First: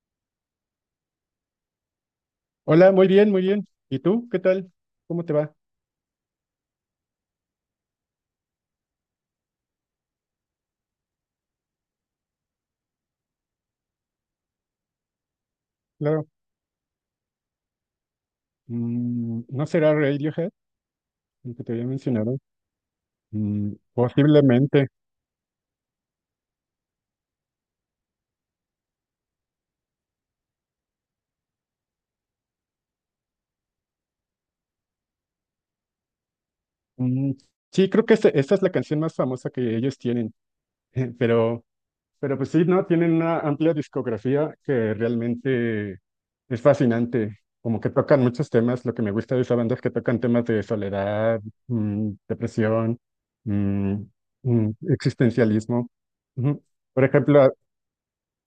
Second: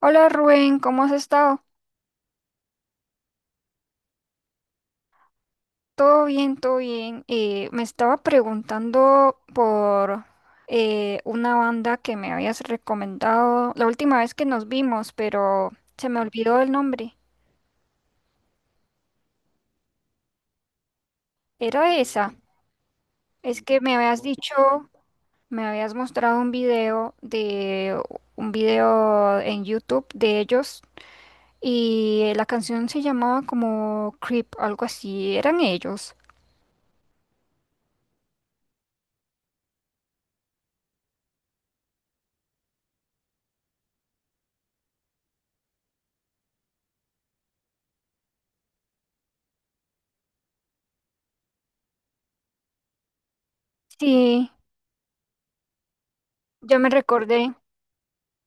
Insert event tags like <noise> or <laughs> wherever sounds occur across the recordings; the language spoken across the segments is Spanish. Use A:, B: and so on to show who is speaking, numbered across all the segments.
A: Hola Rubén, ¿cómo has estado?
B: Hola, muy bien, muy bien. ¿Y tú? ¿Qué tal? ¿Cómo te va?
A: Todo bien, todo bien. Me estaba preguntando por una banda que me habías recomendado la última vez que nos vimos, pero se me
B: Claro.
A: olvidó el nombre.
B: Mm, ¿no será Radiohead, el que te había
A: Era esa.
B: mencionado?
A: Es
B: Mm,
A: que me habías dicho,
B: posiblemente.
A: me habías mostrado un video de un video en YouTube de ellos y la canción se llamaba como Creep, algo así. Eran ellos.
B: Mm, sí, creo que esta es la canción más famosa que ellos tienen, <laughs> pero, pero pues sí, ¿no? Tienen una amplia discografía que realmente es fascinante. Como que tocan muchos temas. Lo que me gusta de esa banda es que tocan temas de soledad, depresión, mm,
A: Sí,
B: existencialismo. Ujú.
A: ya me
B: Por ejemplo,
A: recordé.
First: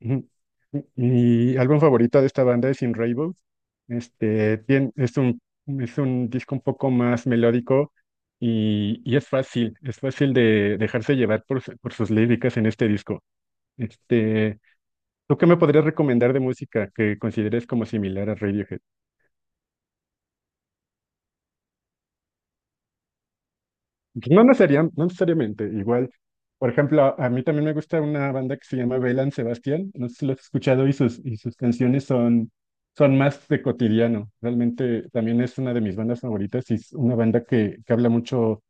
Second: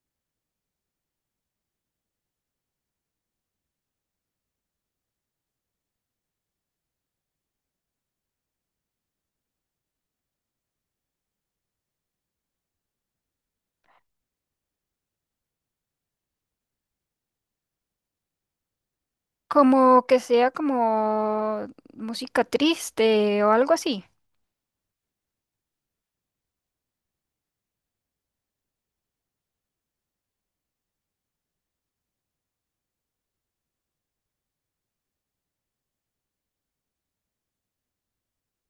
B: ujú. Mi álbum favorito de esta banda es In Rainbows. Este, es un disco un poco más melódico y es fácil de dejarse llevar por sus líricas en este disco. Este, ¿tú qué me podrías recomendar de música que consideres como similar a Radiohead?
A: Como que sea como música triste o algo así.
B: No necesariamente, igual. Por ejemplo, a mí también me gusta una banda que se llama Bailan Sebastián. No sé si lo has escuchado y sus canciones son más de cotidiano. Realmente también es una de mis bandas favoritas y es una banda que habla mucho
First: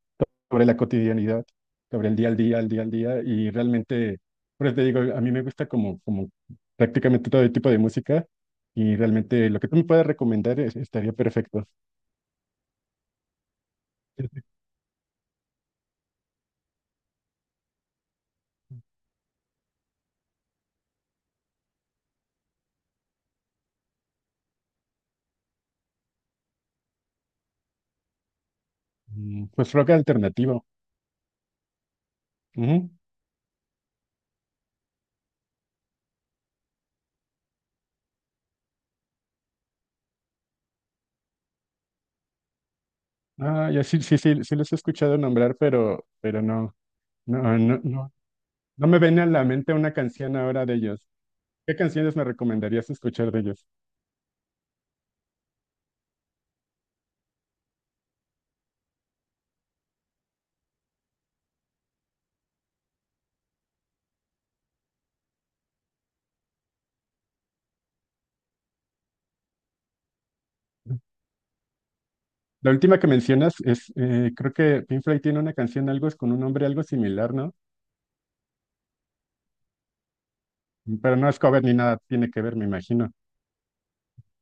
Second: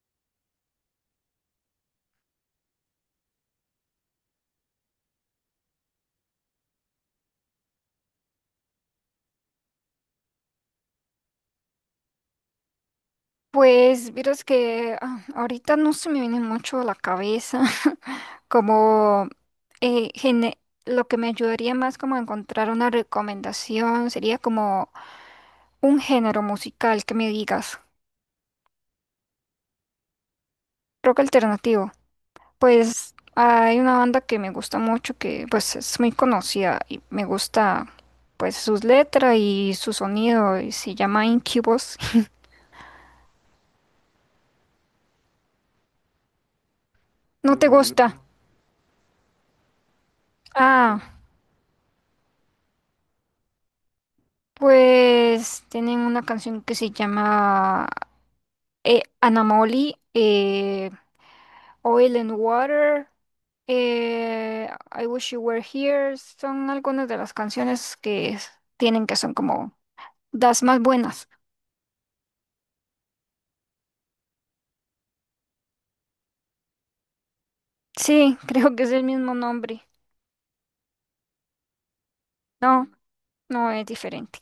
B: sobre la cotidianidad, sobre el día al día, al día al día. Y realmente, pues te digo, a mí me gusta como prácticamente todo tipo de música y realmente lo que tú me puedas recomendar estaría perfecto.
A: Pues miras que ahorita no se me viene mucho a la cabeza <laughs> como eh, gene- lo que me ayudaría más como a encontrar una recomendación sería como un género musical que me digas,
B: Pues rock alternativo.
A: rock alternativo.
B: Ujú.
A: Pues hay una banda que me gusta mucho que pues es muy conocida y me gusta pues sus letras y su sonido y se llama Incubus.
B: Ah, ya, sí, sí, sí, sí los he escuchado nombrar, pero no, no,
A: No te
B: no, no,
A: gusta.
B: no me viene a la mente una canción ahora de
A: Ah,
B: ellos. ¿Qué canciones me recomendarías escuchar de ellos?
A: pues tienen una canción que se llama Anamoli, Oil and Water, I Wish You Were Here. Son algunas de las canciones tienen que son como las más buenas.
B: La última que mencionas es, creo que Pink Floyd tiene una canción, algo es con un nombre algo similar, ¿no?
A: Sí, <laughs> creo que es el mismo nombre.
B: Pero no es cover ni nada, tiene que ver, me
A: No,
B: imagino.
A: no es diferente.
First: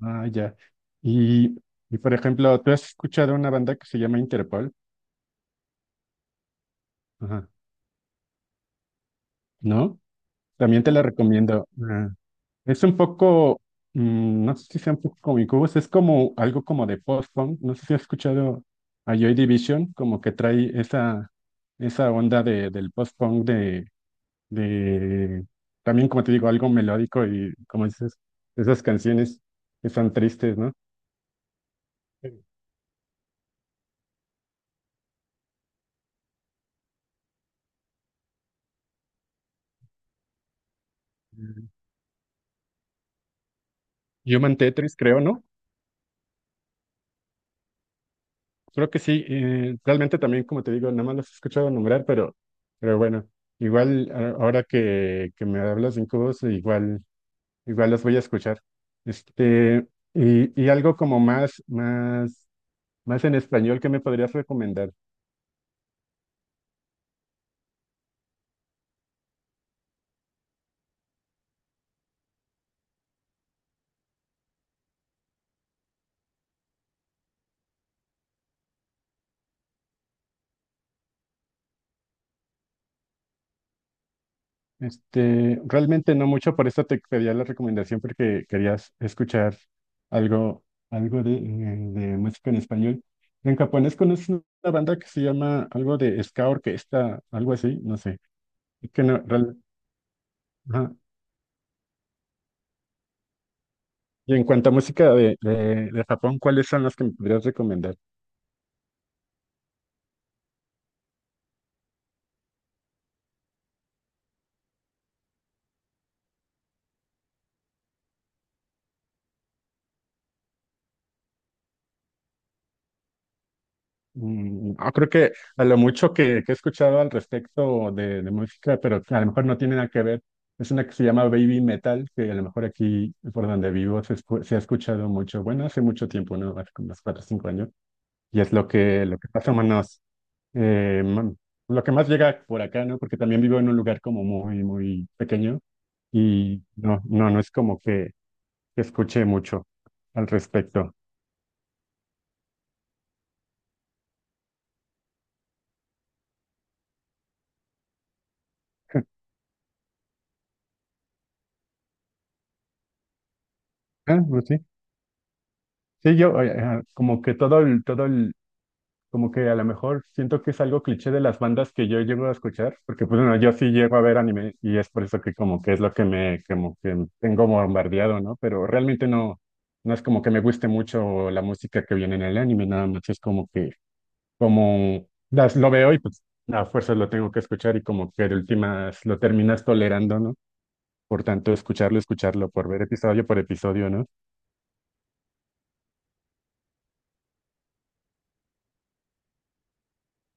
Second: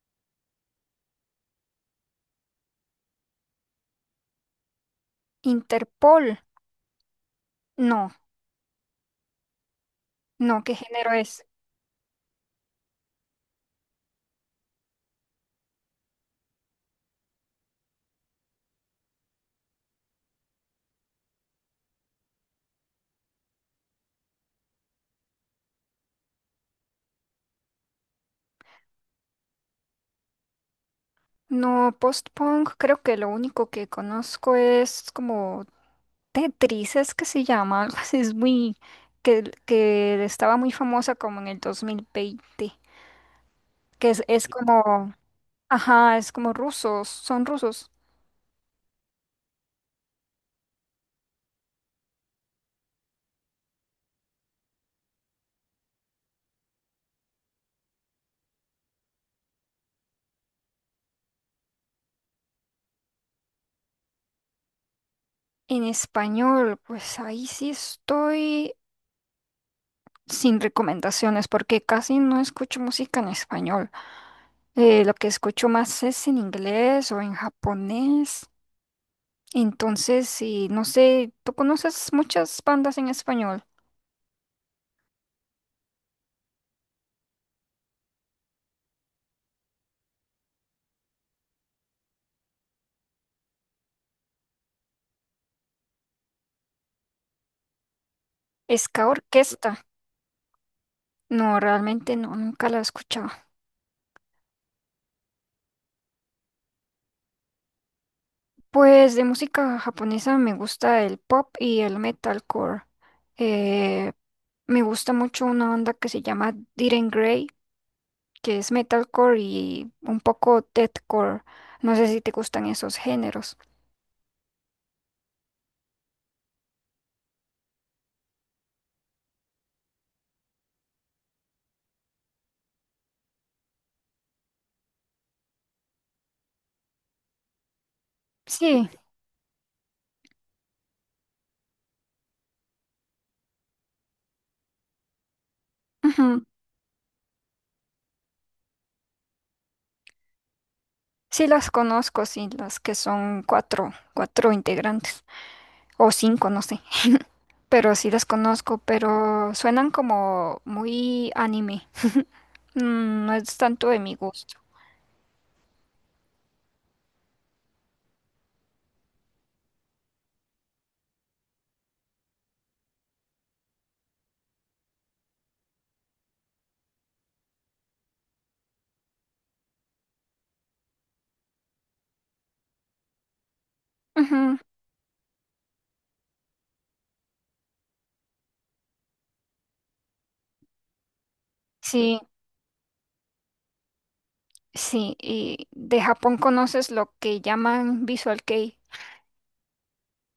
B: Ah, ya. Y, y por ejemplo, ¿tú has escuchado una banda que se llama Interpol?
A: Interpol.
B: Ajá.
A: No,
B: ¿No?
A: no, ¿qué
B: También te la
A: género es?
B: recomiendo. Ah. Es un poco, mm, no sé si sea un poco cómico, pues es como algo como de post-punk, no sé si has escuchado a Joy Division, como que trae esa onda del post-punk de, también como te digo, algo melódico y como dices, esas canciones que son tristes, ¿no?
A: No,
B: Sí.
A: post-punk, creo que lo único que conozco es como Tetris es que se llama, <laughs> algo así, es muy, que estaba muy famosa como en el
B: Eh,
A: dos mil veinte, que es
B: Human Tetris,
A: como,
B: creo, ¿no?
A: ajá, es como rusos, son rusos.
B: Creo que sí, realmente también, como te digo, nada más los he escuchado nombrar, pero bueno, igual ahora que me hablas de Incubus, igual... Igual los voy a escuchar. Este, y algo como más en español que me podrías recomendar.
A: En español, pues ahí sí estoy sin recomendaciones porque casi no escucho música en español. Lo que escucho más es en inglés o en japonés. Entonces, sí, no sé, ¿tú conoces muchas bandas en español?
B: Este, realmente no mucho, por eso te pedía la recomendación porque querías escuchar algo, algo de música en español. En japonés conoces una banda que se llama algo de ska orquesta, algo así, no sé. Y que
A: Ska
B: no, real-
A: Orquesta.
B: Ajá.
A: No, realmente no, nunca la he escuchado.
B: Y en cuanto a música de Japón, ¿cuáles son las que me podrías recomendar?
A: Pues de música japonesa me gusta el pop y el metalcore. Eh, Me gusta mucho una banda que se llama Diren Grey, que es metalcore y un poco deathcore. No sé si te gustan esos géneros.
B: No, creo que a lo mucho que he escuchado al respecto de música, pero que a lo mejor no tiene nada que ver, es una que se llama Baby Metal, que a lo mejor aquí por donde vivo se ha escuchado mucho, bueno, hace mucho tiempo, ¿no? Hace como unos 4 o 5 años, y es
A: Sí,
B: lo que pasa menos, eh, mm, lo que más llega por acá, ¿no? Porque también vivo en un lugar como muy, muy pequeño
A: ujú,
B: y no, no, no es como que escuche mucho al respecto.
A: sí las conozco, sí, las que son cuatro integrantes o cinco, no sé. Pero sí las conozco,
B: <laughs>
A: pero suenan como muy anime. Mm, no es tanto de mi
B: Ah, pues
A: gusto.
B: sí. Sí, yo como que como que a lo mejor siento que es algo cliché de las bandas que yo llego a escuchar, porque pues bueno, yo sí llego a ver anime y es por eso que como que es lo que me, como que tengo bombardeado, ¿no? Pero realmente no, no es como que me guste mucho la música que viene en el anime, nada más es como que,
A: Ujú,
B: como las, lo veo y pues a fuerzas lo tengo que escuchar y como que de últimas lo terminas tolerando, ¿no? Por tanto, escucharlo,
A: sí.
B: escucharlo, por ver episodio por episodio, ¿no?
A: Sí, y de Japón conoces lo que llaman Visual Kei.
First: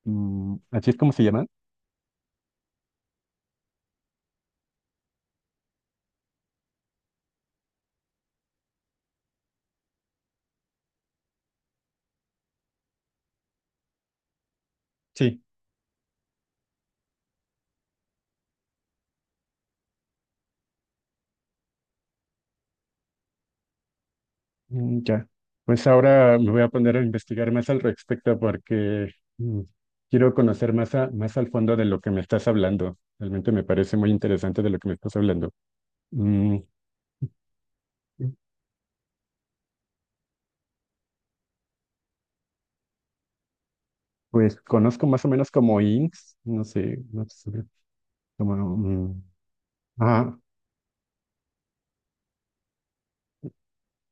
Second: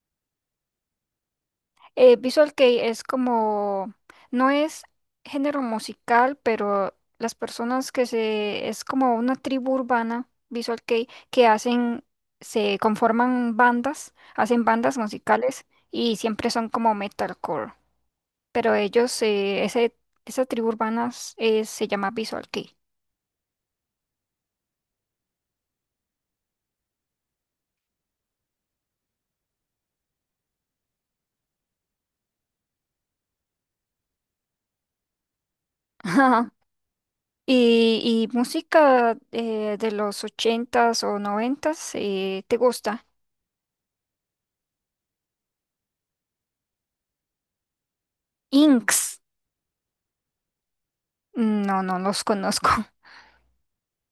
B: Mm, ¿así es como se llama?
A: Visual Kei es como, no es género musical, pero las personas es como una tribu urbana, Visual Kei, que hacen, se conforman bandas, hacen bandas
B: Sí.
A: musicales y siempre son como metalcore. Pero ellos, esa tribu urbana se llama Visual Kei.
B: Mm, ya, pues ahora me voy a poner a investigar más al respecto porque mm, quiero conocer más, más al fondo de lo que me estás hablando. Realmente me parece muy interesante de lo que me estás hablando. Mm,
A: <laughs> Y, y música de los ochentas o noventas, ¿te gusta?
B: pues conozco más o menos como INCS, no sé, no sé, como,
A: Inks.
B: mm, ah,
A: No, no los conozco. <laughs>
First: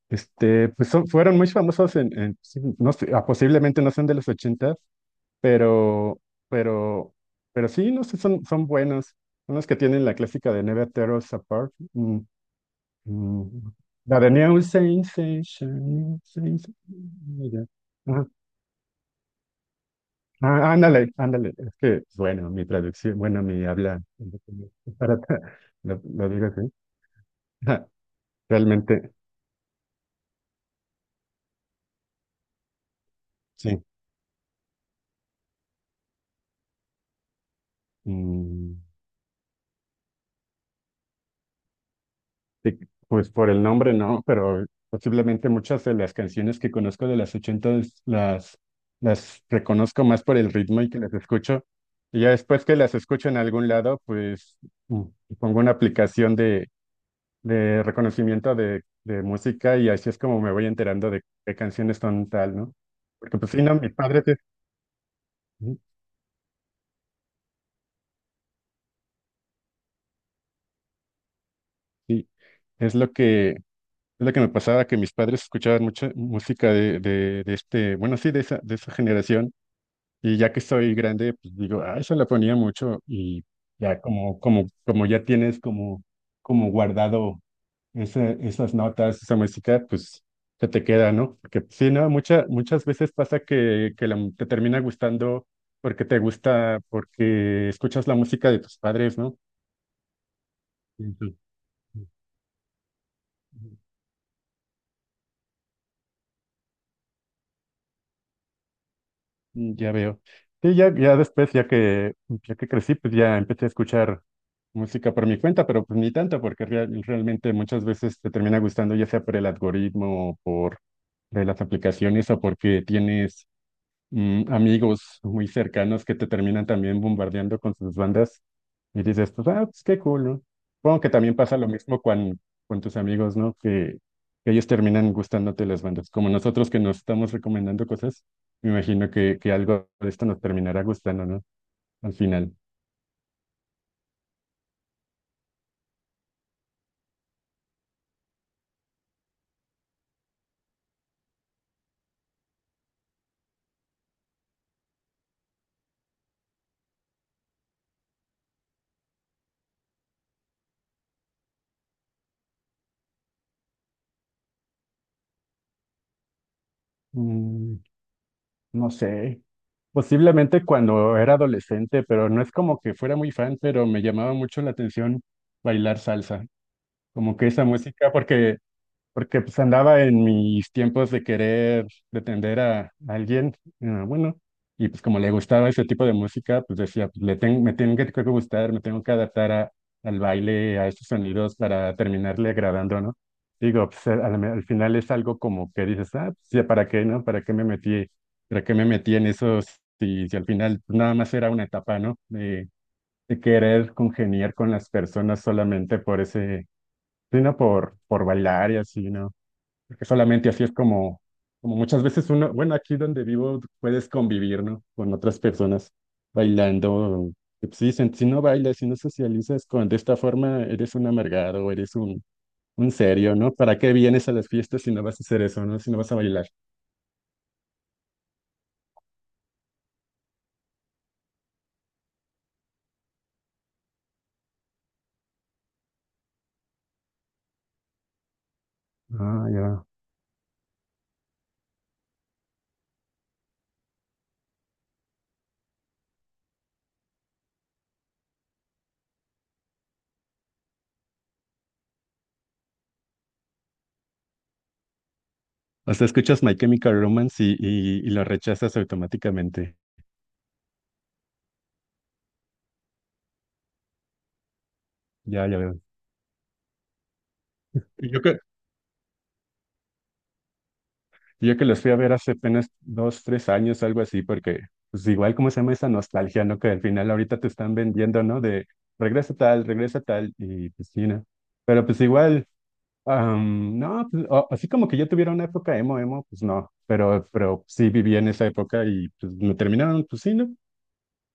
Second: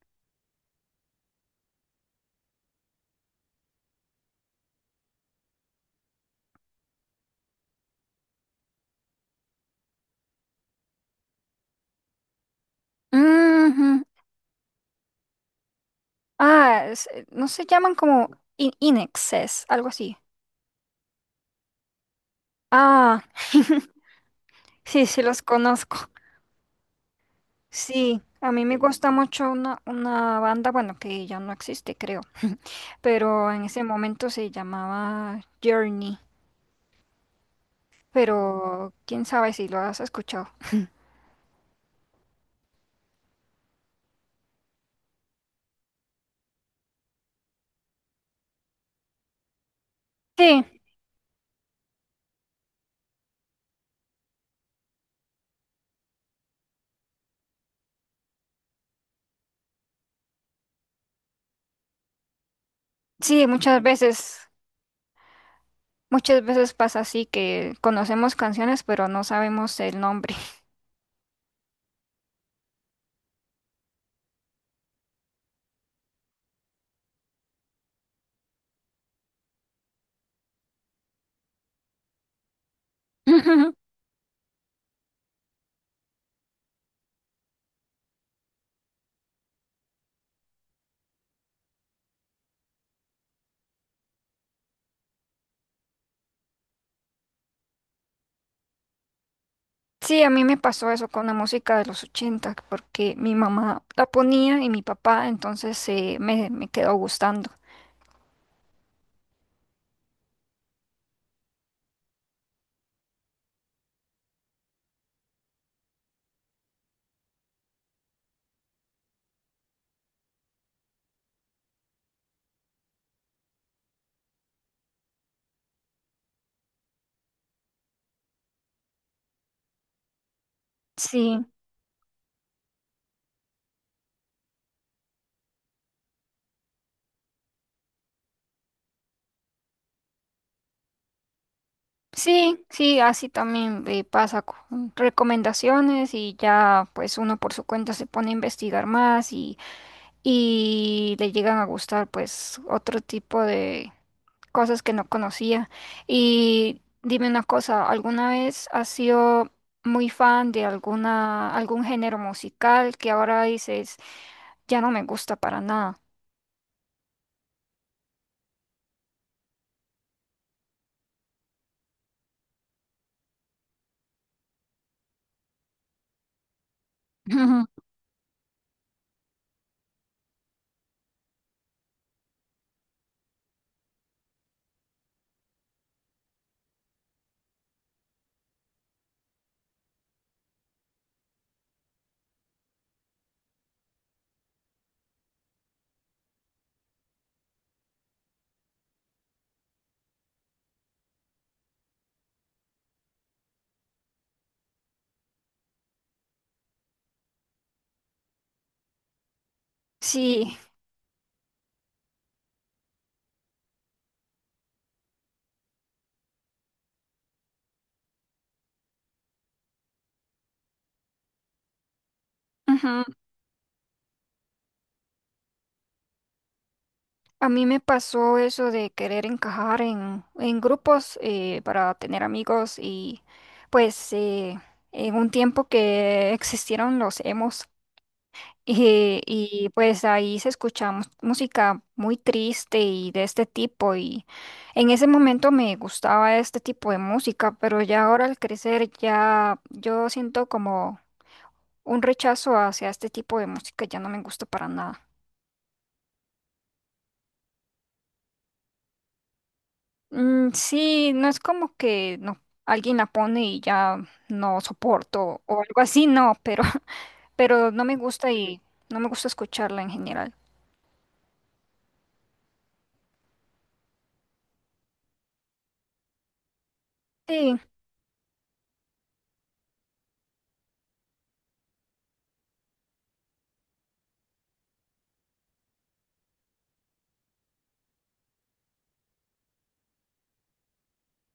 B: este, pues fueron muy famosos sí, no sé, ah, posiblemente no son de los ochentas, pero, pero, pero sí, no sé, son buenos. Son los que tienen la clásica de Never Tear Us Apart. Mm. Mm.
A: Ujú.
B: La de New Sensation. Sensation,
A: Ah, no
B: ya.
A: se llaman
B: Ajá.
A: como in Inexes, algo así.
B: Ah, ándale, ándale. Es que, bueno, mi traducción,
A: Ah,
B: bueno, mi habla es
A: sí,
B: para,
A: sí los
B: <laughs> lo,
A: conozco.
B: lo digo así. Ajá.
A: Sí, a mí me gusta
B: Realmente,
A: mucho una banda, bueno, que ya no existe, creo, pero en ese
B: sí.
A: momento se llamaba Journey,
B: Mm,
A: pero quién sabe si lo has escuchado.
B: sí, pues por el nombre no, pero posiblemente muchas de las canciones que conozco de las ochentas las reconozco más por el
A: Sí,
B: ritmo y que las escucho. Y ya después que las escucho en algún lado, pues mm, pongo una aplicación de reconocimiento de música y así es como me voy enterando de qué canciones son tal, ¿no? Porque
A: sí,
B: pues sí, no,
A: muchas
B: mis padres, es-
A: veces.
B: ujú.
A: Muchas veces pasa así que conocemos canciones pero no sabemos el nombre.
B: Sí, es lo que me pasaba, que mis padres escuchaban mucha música de este, bueno, sí, de esa generación, y ya que soy grande, pues digo, ah, eso la ponía mucho y
A: <laughs>
B: ya como ya tienes como guardado esas notas, esa música, pues se te queda, ¿no? Porque pues, sí, ¿no? Muchas veces pasa que te termina gustando porque te gusta, porque escuchas la música de tus padres, ¿no?
A: Sí, a mí me pasó eso con la
B: Ujú.
A: música de los 80 porque mi mamá la ponía y mi papá, entonces me quedó gustando.
B: Mm, ya veo. Sí, ya después, ya que crecí, pues ya empecé a escuchar música por mi cuenta, pero pues ni tanto, porque realmente muchas veces te termina gustando, ya sea por el algoritmo o por de las aplicaciones o porque tienes amigos muy cercanos que te terminan también bombardeando con sus bandas y dices, pues, ah, pues qué cool, ¿no? Supongo que también
A: Sí,
B: pasa lo mismo con, tus amigos, ¿no? Que ellos terminan gustándote las bandas. Como nosotros que nos estamos recomendando cosas, me imagino que algo de esto nos terminará gustando, ¿no? Al final.
A: sí, sí, así también pasa con recomendaciones y ya pues uno por su cuenta se pone a investigar más y le llegan a gustar pues otro tipo de cosas que no conocía. Y dime una cosa, ¿alguna vez has sido muy fan de algún género musical que ahora dices, ya no me gusta para nada?
B: Mm, no sé. Posiblemente cuando era adolescente, pero no es como que fuera muy fan, pero me llamaba mucho la atención bailar salsa. Como que esa
A: <laughs>
B: música, porque porque pues andaba en mis tiempos de querer pretender a alguien, bueno, y pues como le gustaba ese tipo de música, pues decía, pues, le tengo me tengo que gustar, me tengo que adaptar a, al baile, a estos sonidos para terminarle agradando, ¿no? Digo, pues al final es algo como que dices, ah, pues ya, ¿para qué, no? ¿Para qué me metí? ¿Para qué me metí en esos? Si al final pues, nada más era una etapa, ¿no? De querer congeniar con las personas solamente por ese, sino por bailar y así, ¿no? Porque solamente
A: Sí,
B: así es como, como muchas veces uno, bueno, aquí donde vivo puedes convivir, ¿no? Con otras personas bailando. Que, pues, sí, si no bailas, si no socializas con, de esta forma, eres un amargado, eres un
A: ujú.
B: serio, ¿no? ¿Para qué vienes a las fiestas si no vas a hacer eso, ¿no? Si no vas a bailar.
A: A mí me pasó eso de querer encajar en grupos para tener amigos y pues en un tiempo que existieron los emos.
B: Ah,
A: Y,
B: ya.
A: pues ahí se escucha música muy triste y de este tipo y en ese momento me gustaba este tipo de música, pero ya ahora al crecer ya yo siento como un rechazo hacia este tipo de música, ya no me gusta para nada.
B: O sea, escuchas My Chemical Romance y lo rechazas automáticamente.
A: Mm, sí, no es como que no, alguien la pone y ya no soporto
B: Ya, ya
A: o
B: veo.
A: algo así, no, pero, <laughs> pero no me
B: Y Yo,
A: gusta
B: cre-
A: y no me gusta escucharla en general.
B: Yo que los fui a ver hace apenas 2, 3 años, algo así, porque pues igual como se llama esa nostalgia, ¿no? Que al final ahorita te
A: Sí,
B: están vendiendo, ¿no? De regresa tal, y pues sí, ¿no? Pero pues igual, am, no, pues, o- así como que yo tuviera una época emo, emo, pues no, pero sí viví en esa época y pues me terminaron, pues sí, ¿no?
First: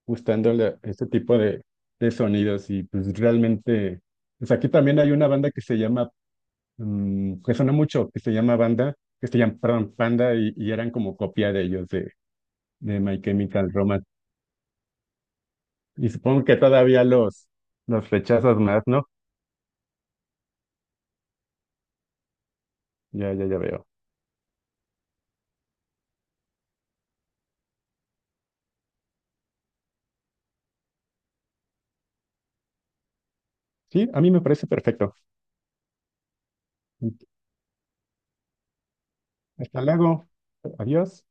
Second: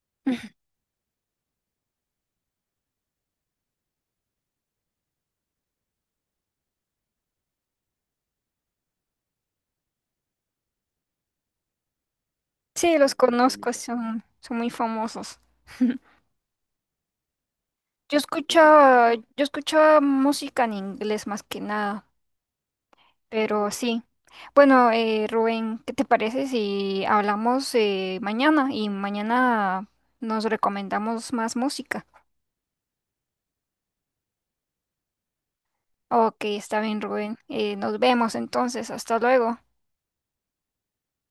B: Gustando
A: <laughs>
B: este tipo de sonidos y pues realmente, pues aquí también hay una banda que se llama que sonó mucho, que se llama Banda, que se llama, perdón, Panda, y eran como copia de ellos,
A: sí,
B: de
A: los
B: My Chemical
A: conozco,
B: Romance.
A: son, son muy famosos.
B: Y supongo que todavía los
A: Yo
B: rechazas
A: escucho
B: más, ¿no?
A: yo escucho música en inglés más que nada,
B: Ya, ya, ya
A: pero
B: veo.
A: sí. Bueno, Rubén, ¿qué te parece si hablamos mañana y mañana nos recomendamos más música?
B: Sí, a mí me parece perfecto.
A: Ok, está bien, Rubén. Nos vemos entonces. Hasta luego.
B: Hasta luego. Adiós.